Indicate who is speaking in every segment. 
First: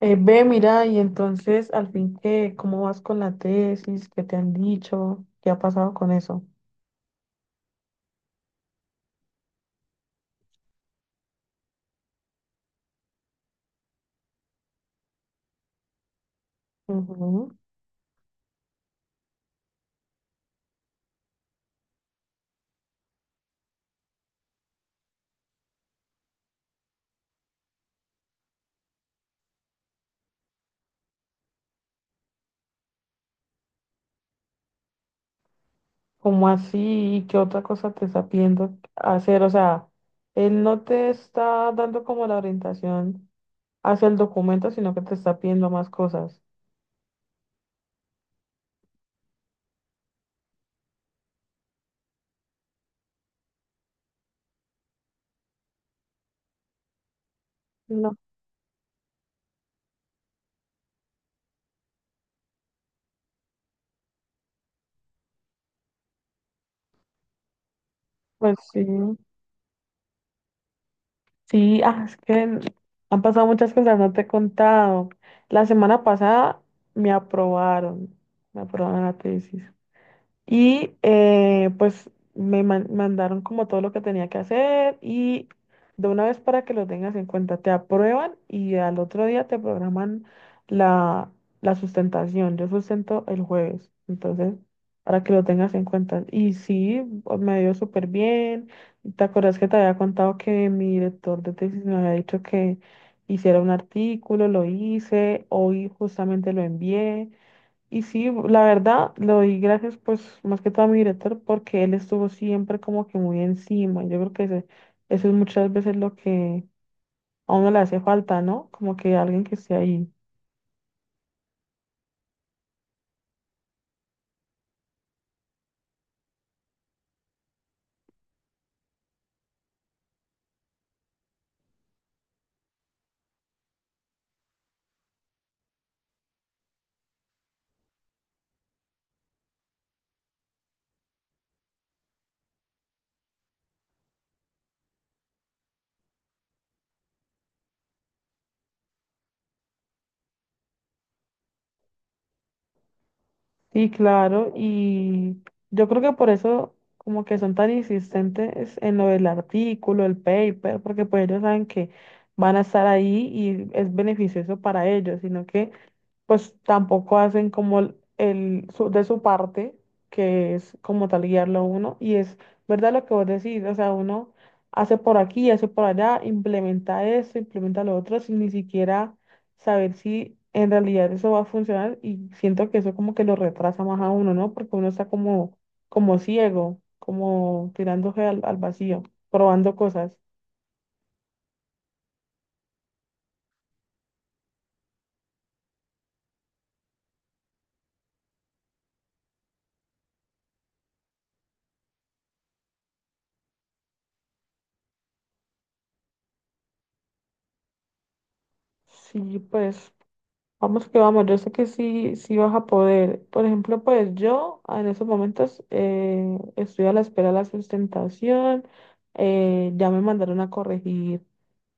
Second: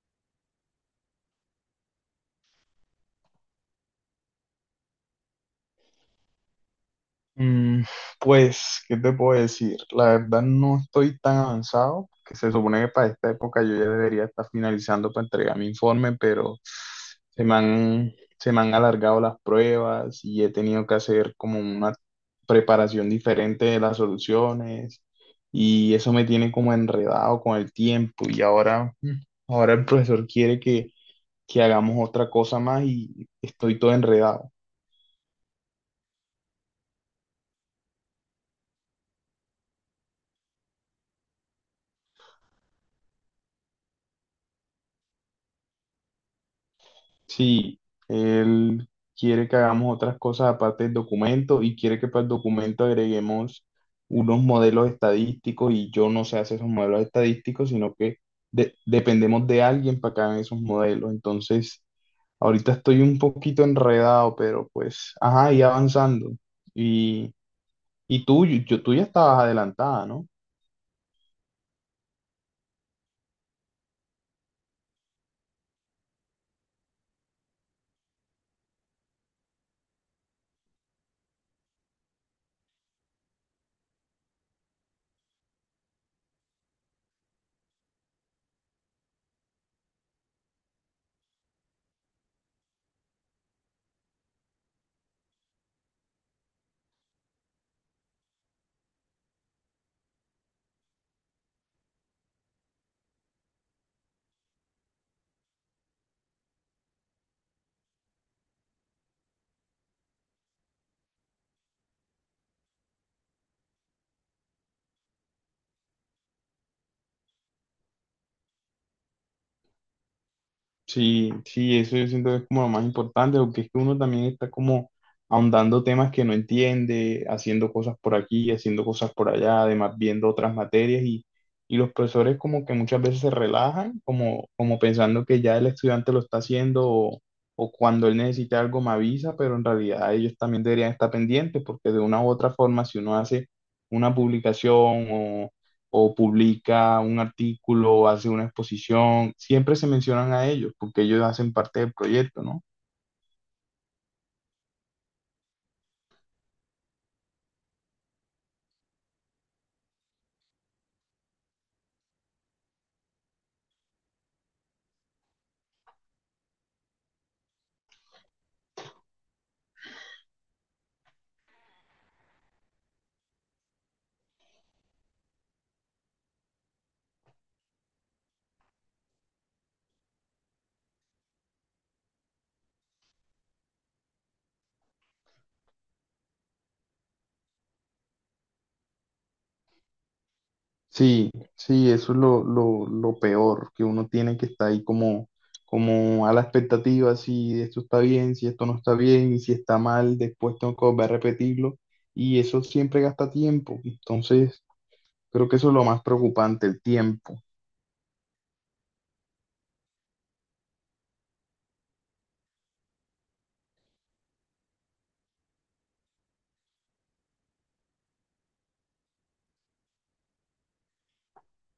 Speaker 1: Ve, mira, y entonces al fin qué, ¿cómo vas con la tesis? ¿Qué te han dicho? ¿Qué ha pasado con eso?
Speaker 2: Mm, pues, ¿qué te puedo decir? La verdad no estoy tan avanzado, que se supone que para esta época yo ya debería estar finalizando para entregar mi informe, pero se me
Speaker 1: Ujú.
Speaker 2: han, se me han alargado las pruebas y he tenido que hacer como una preparación diferente de las soluciones, y eso me tiene como enredado con el tiempo. Y ahora, ahora el profesor quiere que hagamos otra cosa más y estoy todo enredado.
Speaker 1: ¿Cómo así? ¿Qué otra cosa te está pidiendo hacer? O sea, él no te está dando como la orientación hacia el documento, sino que te está pidiendo más cosas.
Speaker 2: Sí, él quiere que hagamos otras cosas aparte del documento, y quiere que para el documento agreguemos unos modelos estadísticos, y yo no sé hacer esos modelos estadísticos, sino
Speaker 1: No,
Speaker 2: que dependemos de alguien para que hagan esos modelos. Entonces, ahorita estoy un poquito enredado, pero pues, ajá, y avanzando. Y, y tú,
Speaker 1: pues sí.
Speaker 2: tú ya estabas adelantada, ¿no?
Speaker 1: Sí, ah, es que han pasado muchas cosas, no te he contado. La semana pasada me aprobaron, me aprobaron la tesis. Y pues me mandaron como todo lo que tenía que hacer y de una vez para que lo tengas en cuenta, te aprueban y al otro día te programan la, la sustentación. Yo sustento el jueves, entonces para que lo tengas en cuenta. Y sí, me dio súper bien. ¿Te acuerdas que te había contado que mi director de tesis me había dicho que hiciera un artículo? Lo hice, hoy justamente lo envié. Y sí, la verdad, le doy gracias pues más que todo a mi director porque él estuvo siempre como que muy encima. Yo creo que eso es muchas veces lo que a uno le hace falta, ¿no? Como que alguien que esté ahí.
Speaker 2: Sí, sí, eso yo siento que es como lo más importante, porque es que uno también está como ahondando temas que no entiende, haciendo cosas por aquí, haciendo cosas por allá, además viendo otras materias y los profesores como que muchas veces se relajan, como pensando que ya el estudiante lo está haciendo, o cuando él necesite algo me avisa, pero en realidad ellos también deberían estar pendientes, porque de una u otra forma si uno hace una publicación o publica un artículo o hace una exposición, siempre se mencionan a ellos porque ellos hacen parte del proyecto, ¿no?
Speaker 1: Sí, claro, y yo creo que por eso como que son tan insistentes en lo del artículo, el paper, porque pues ellos saben que van a estar ahí y es beneficioso para ellos, sino que pues tampoco hacen como de su parte, que es como tal guiarlo a uno, y es verdad lo que vos decís, o sea, uno hace por aquí, hace por allá, implementa esto, implementa lo otro, sin ni siquiera saber si en realidad eso va a funcionar, y siento que eso como que lo retrasa más a uno, ¿no? Porque uno está como, como ciego, como tirándose al vacío, probando cosas.
Speaker 2: Sí, sí, eso es lo peor, que uno tiene que estar ahí como, como a la expectativa, si esto está bien, si esto no está bien, y si está mal, después tengo que volver a repetirlo, y eso siempre gasta tiempo. Entonces creo que eso es lo más preocupante, el tiempo.
Speaker 1: Sí, pues. Vamos que vamos, yo sé que sí, sí vas a poder. Por ejemplo, pues yo en esos momentos estoy a la espera de la sustentación, ya me mandaron a corregir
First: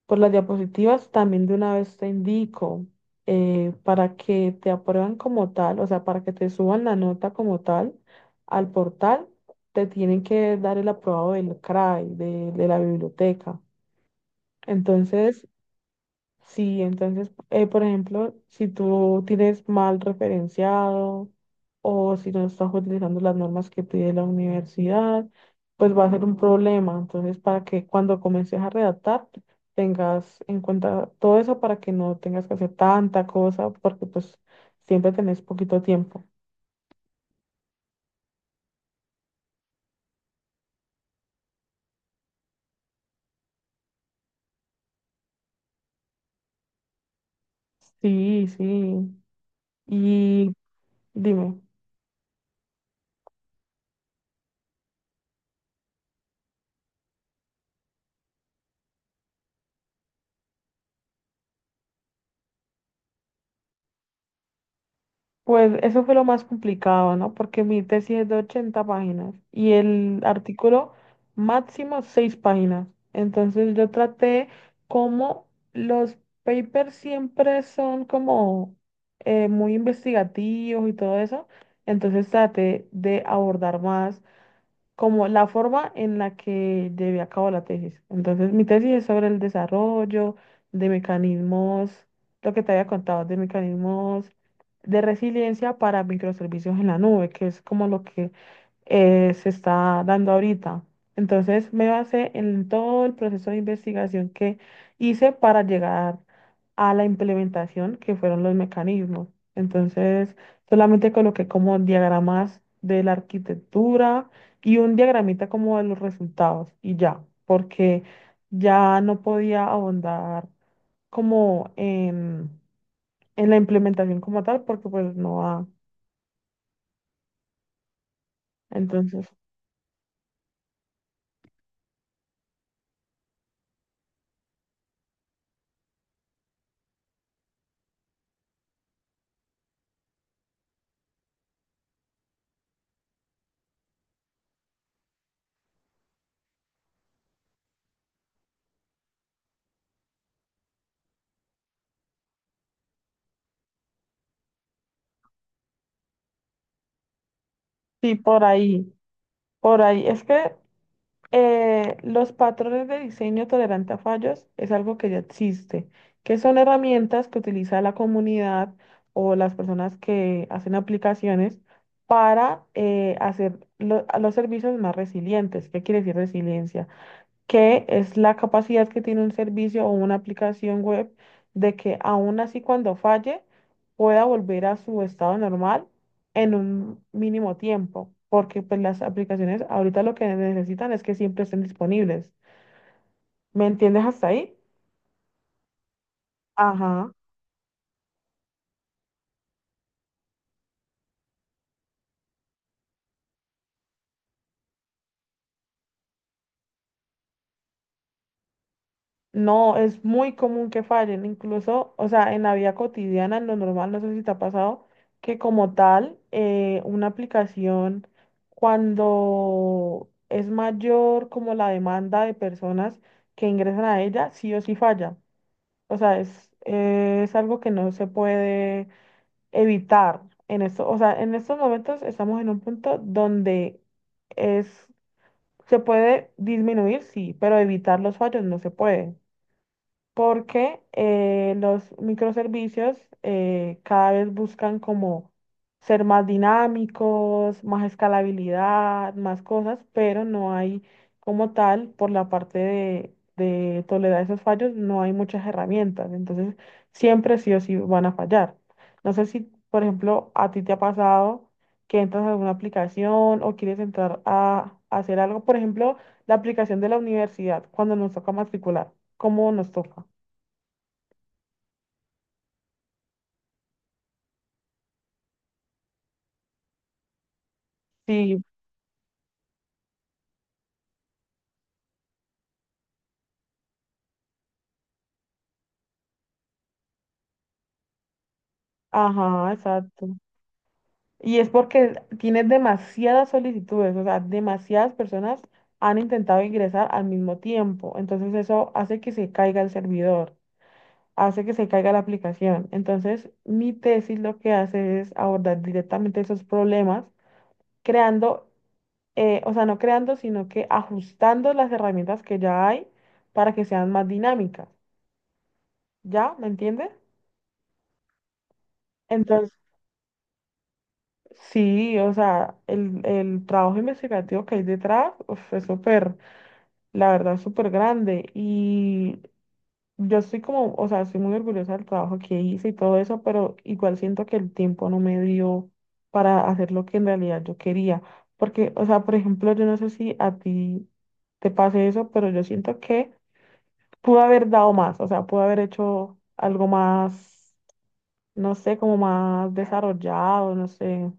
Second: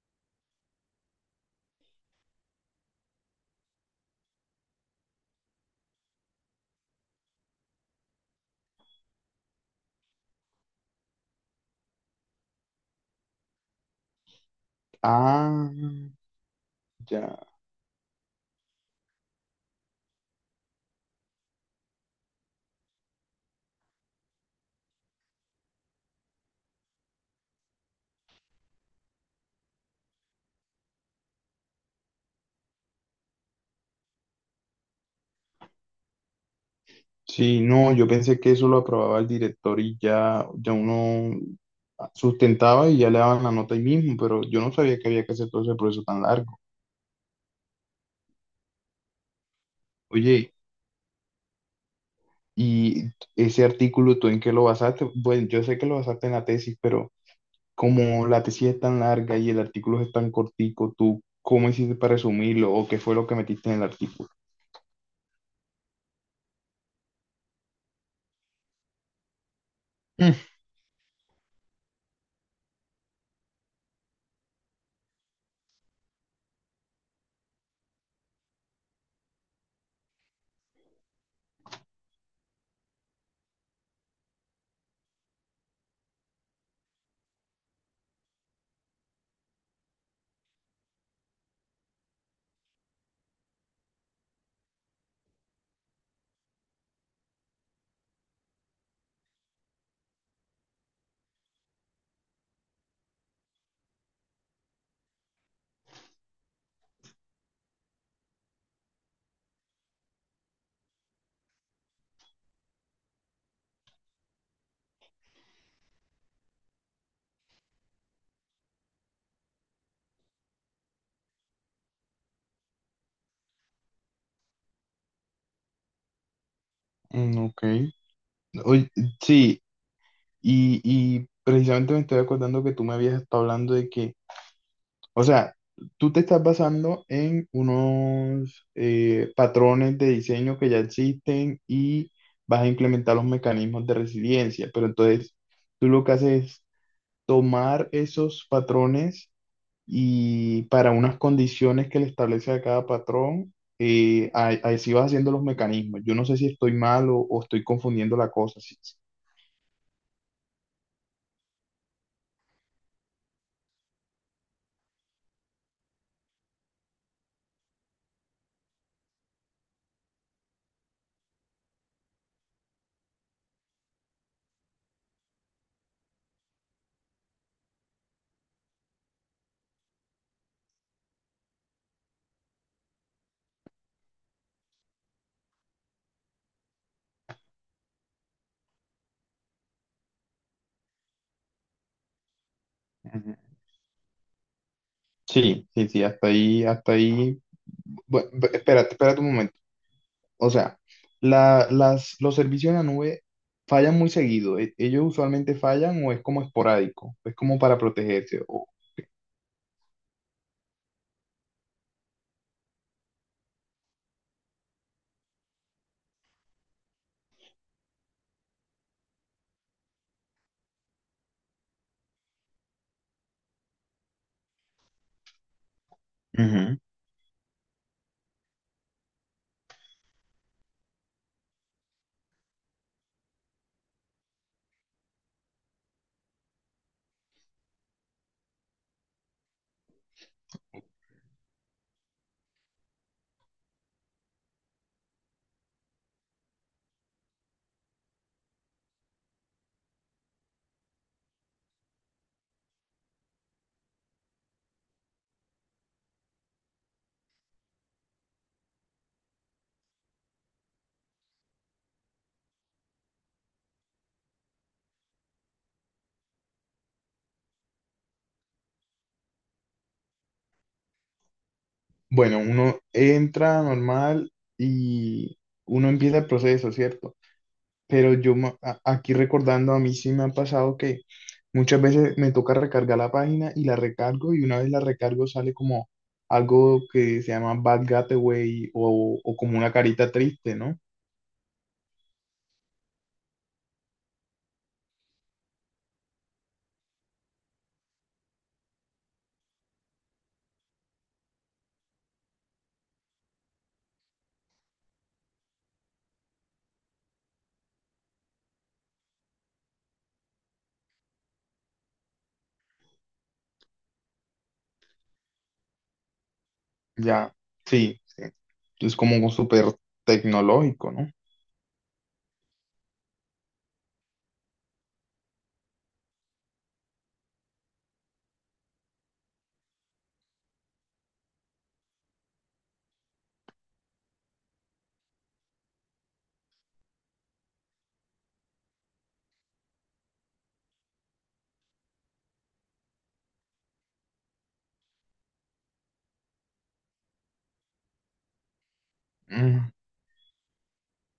Speaker 1: por las diapositivas, también de una vez te indico para que te aprueban como tal, o sea, para que te suban la nota como tal al portal, te tienen que dar el aprobado del CRAI, de la biblioteca. Entonces.
Speaker 2: Ah,
Speaker 1: Sí, entonces,
Speaker 2: ya.
Speaker 1: por ejemplo, si tú tienes mal referenciado o si no estás utilizando las normas que pide la universidad, pues va a ser un problema. Entonces, para que cuando comiences a redactar, tengas en cuenta todo eso para que no tengas que hacer tanta cosa, porque pues siempre tenés poquito tiempo.
Speaker 2: Sí, no, yo pensé que eso lo aprobaba el director y ya, ya uno sustentaba y ya le daban la nota ahí mismo, pero yo no sabía que había que hacer todo ese proceso tan largo.
Speaker 1: Sí, sí. Y
Speaker 2: Oye,
Speaker 1: dime.
Speaker 2: ¿y ese artículo tú en qué lo basaste? Bueno, yo sé que lo basaste en la tesis, pero como la tesis es tan larga y el artículo es tan cortico, ¿tú cómo hiciste para resumirlo o qué fue lo que metiste en el artículo?
Speaker 1: Pues eso fue lo más complicado, ¿no? Porque mi tesis es de 80 páginas y el
Speaker 2: Mm,
Speaker 1: artículo máximo 6 páginas. Entonces yo traté como los papers siempre son como muy investigativos y todo eso. Entonces traté de abordar más como la forma en la que llevé a cabo la tesis. Entonces, mi tesis es sobre el desarrollo de mecanismos, lo que te había contado, de mecanismos de resiliencia para microservicios en la nube, que es como lo que se está dando ahorita. Entonces, me basé en todo el proceso de investigación que hice para llegar a la implementación, que fueron los mecanismos. Entonces, solamente coloqué como diagramas de la arquitectura y un diagramita como de los resultados y ya, porque ya no podía ahondar como en, la implementación como tal, porque pues no va.
Speaker 2: ok. Oye,
Speaker 1: Entonces,
Speaker 2: sí, y precisamente me estoy acordando que tú me habías estado hablando de que… O sea, tú te estás basando en unos patrones de diseño que ya existen y vas a implementar los mecanismos de resiliencia, pero entonces tú lo que haces es tomar esos patrones y para unas condiciones que le establece a cada patrón, así vas haciendo los mecanismos. Yo no sé si estoy mal o estoy
Speaker 1: sí,
Speaker 2: confundiendo la
Speaker 1: por
Speaker 2: cosa. Sí,
Speaker 1: ahí,
Speaker 2: sí.
Speaker 1: por ahí. Es que los patrones de diseño tolerante a fallos es algo que ya existe, que son herramientas que utiliza la comunidad o las personas que hacen aplicaciones para hacer a los servicios más resilientes. ¿Qué quiere decir resiliencia? Que es la capacidad que tiene un servicio o una aplicación web de que aún así cuando falle pueda volver a su estado normal en un mínimo tiempo, porque pues las aplicaciones ahorita lo que necesitan es que siempre estén disponibles.
Speaker 2: Ujú.
Speaker 1: ¿Me entiendes hasta ahí?
Speaker 2: Sí, sí, sí, hasta ahí, hasta
Speaker 1: Ajá.
Speaker 2: ahí. Bueno, espérate, espérate un momento. O sea, los servicios en la nube fallan muy seguido. Ellos usualmente fallan o es como esporádico, es como para protegerse. O…
Speaker 1: No, es muy común que fallen, incluso, o sea, en la vida cotidiana, en lo normal, no sé si te ha pasado, que como tal, una aplicación, cuando es mayor como la demanda de personas que ingresan a ella, sí o sí falla. O sea,
Speaker 2: Ujú.
Speaker 1: es algo que no se puede evitar en esto. O sea, en estos momentos estamos en un punto donde es, se puede disminuir, sí, pero evitar los fallos no se puede porque los microservicios cada vez buscan como ser más dinámicos, más escalabilidad, más cosas, pero no hay como tal, por la parte de tolerar esos fallos, no hay muchas herramientas, entonces siempre sí o sí van a fallar. No sé si, por ejemplo, a ti te ha pasado que entras a alguna aplicación o quieres entrar a hacer algo, por ejemplo, la aplicación de la universidad cuando nos toca matricular, ¿cómo nos toca?
Speaker 2: Bueno, uno entra normal y uno empieza el proceso, ¿cierto? Pero yo
Speaker 1: Sí,
Speaker 2: aquí recordando, a mí sí me ha pasado que muchas veces me toca recargar la página, y la recargo, y una vez la recargo sale como algo que se llama Bad Gateway, o
Speaker 1: ajá,
Speaker 2: como una carita
Speaker 1: exacto.
Speaker 2: triste, ¿no?
Speaker 1: Y es porque tienes demasiadas solicitudes, o sea, demasiadas personas han intentado ingresar al mismo tiempo. Entonces eso hace que se caiga el servidor, hace que se caiga la aplicación. Entonces mi tesis lo que hace es abordar directamente esos problemas, creando, o sea, no creando, sino que ajustando las herramientas que ya hay para que sean más dinámicas. ¿Ya? ¿Me entiendes?
Speaker 2: Ya, sí, sí. Es como
Speaker 1: Entonces
Speaker 2: súper tecnológico,
Speaker 1: sí, o sea, el trabajo investigativo que hay detrás uf, es súper, la verdad, súper grande. Y yo estoy como, o sea, estoy muy orgullosa del trabajo que hice y todo eso, pero igual siento que el tiempo no me dio para hacer lo que en realidad yo quería. Porque, o sea, por ejemplo, yo no sé si a ti te pase eso, pero yo siento que pude haber dado más, o sea, pude haber hecho algo más, no sé, como más
Speaker 2: ¿no?
Speaker 1: desarrollado, no sé.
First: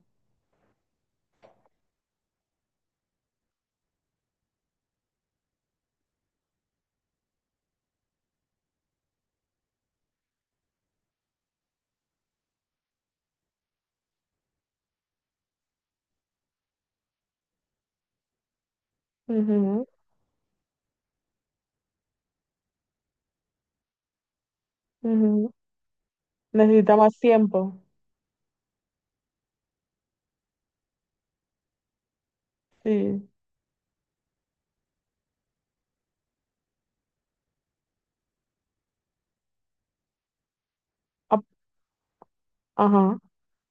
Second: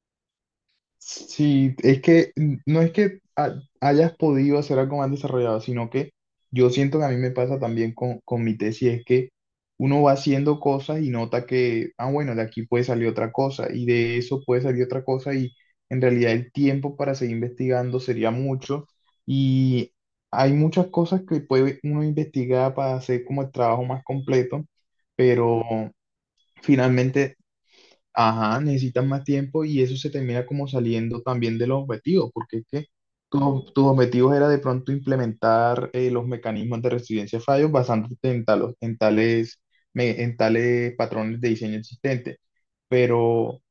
Speaker 2: Sí, es que no es que hayas podido hacer algo más desarrollado, sino que yo siento que a mí me pasa también con mi tesis. Es que uno va haciendo cosas y nota que, ah, bueno, de aquí puede salir otra cosa, y de eso puede salir otra cosa, y en realidad el tiempo para seguir investigando sería mucho,
Speaker 1: Ujú,
Speaker 2: y hay muchas cosas que puede uno investigar para hacer como el trabajo más completo,
Speaker 1: ujú.
Speaker 2: pero
Speaker 1: Necesita más
Speaker 2: finalmente…
Speaker 1: tiempo.
Speaker 2: Ajá, necesitas más tiempo, y eso se termina como saliendo también de los objetivos, porque es que
Speaker 1: Sí.
Speaker 2: tus objetivos era de pronto implementar los mecanismos de resiliencia a fallos basándote en, en tales patrones
Speaker 1: Ap-
Speaker 2: de diseño existentes.
Speaker 1: Ajá.
Speaker 2: Pero,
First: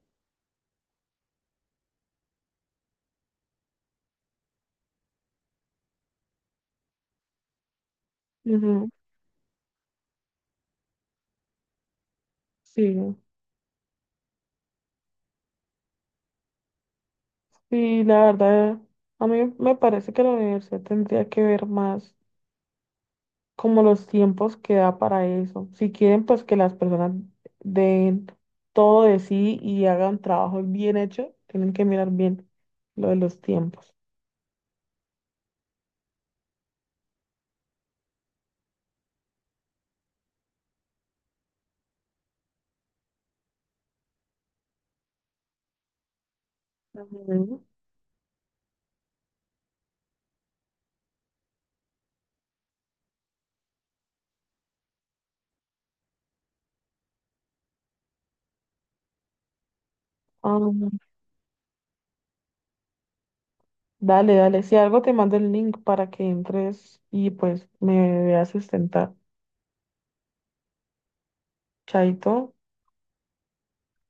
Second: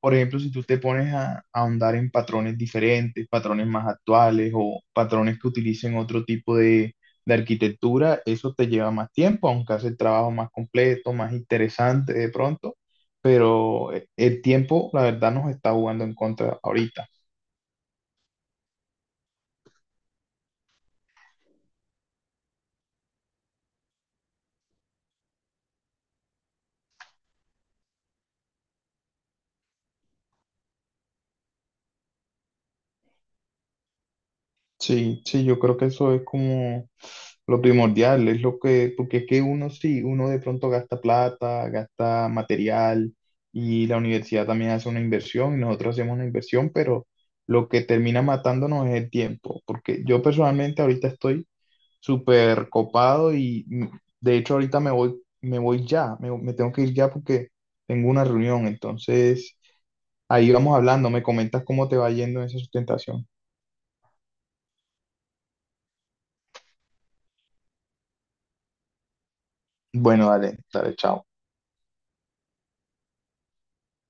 Speaker 2: por ejemplo, si tú te pones a ahondar en patrones diferentes, patrones más actuales o patrones que utilicen otro tipo de arquitectura, eso te
Speaker 1: Ujú,
Speaker 2: lleva más tiempo, aunque hace el trabajo más completo, más interesante de pronto,
Speaker 1: sí.
Speaker 2: pero el tiempo, la verdad, nos está jugando en contra ahorita.
Speaker 1: Sí, la verdad, a mí me parece que la universidad tendría que ver más como los tiempos que da para eso. Si quieren, pues que las personas den todo de sí y hagan trabajo bien hecho, tienen que mirar bien lo de los tiempos.
Speaker 2: Sí, sí, yo creo que eso es como lo primordial, es lo que… porque es que uno sí, uno de pronto gasta plata, gasta material, y la universidad también hace una inversión y nosotros hacemos una inversión, pero
Speaker 1: Ujú.
Speaker 2: lo que termina matándonos es el tiempo, porque yo personalmente ahorita estoy súper copado, y de hecho ahorita me voy ya, me tengo que ir ya porque tengo una reunión, entonces... Ahí
Speaker 1: Ah,
Speaker 2: vamos hablando, me comentas cómo te va yendo en esa sustentación.
Speaker 1: dale, dale. Si algo te mando el link para que entres y pues me veas sustentar.
Speaker 2: Bueno, dale, dale, chao.
Speaker 1: Chaito.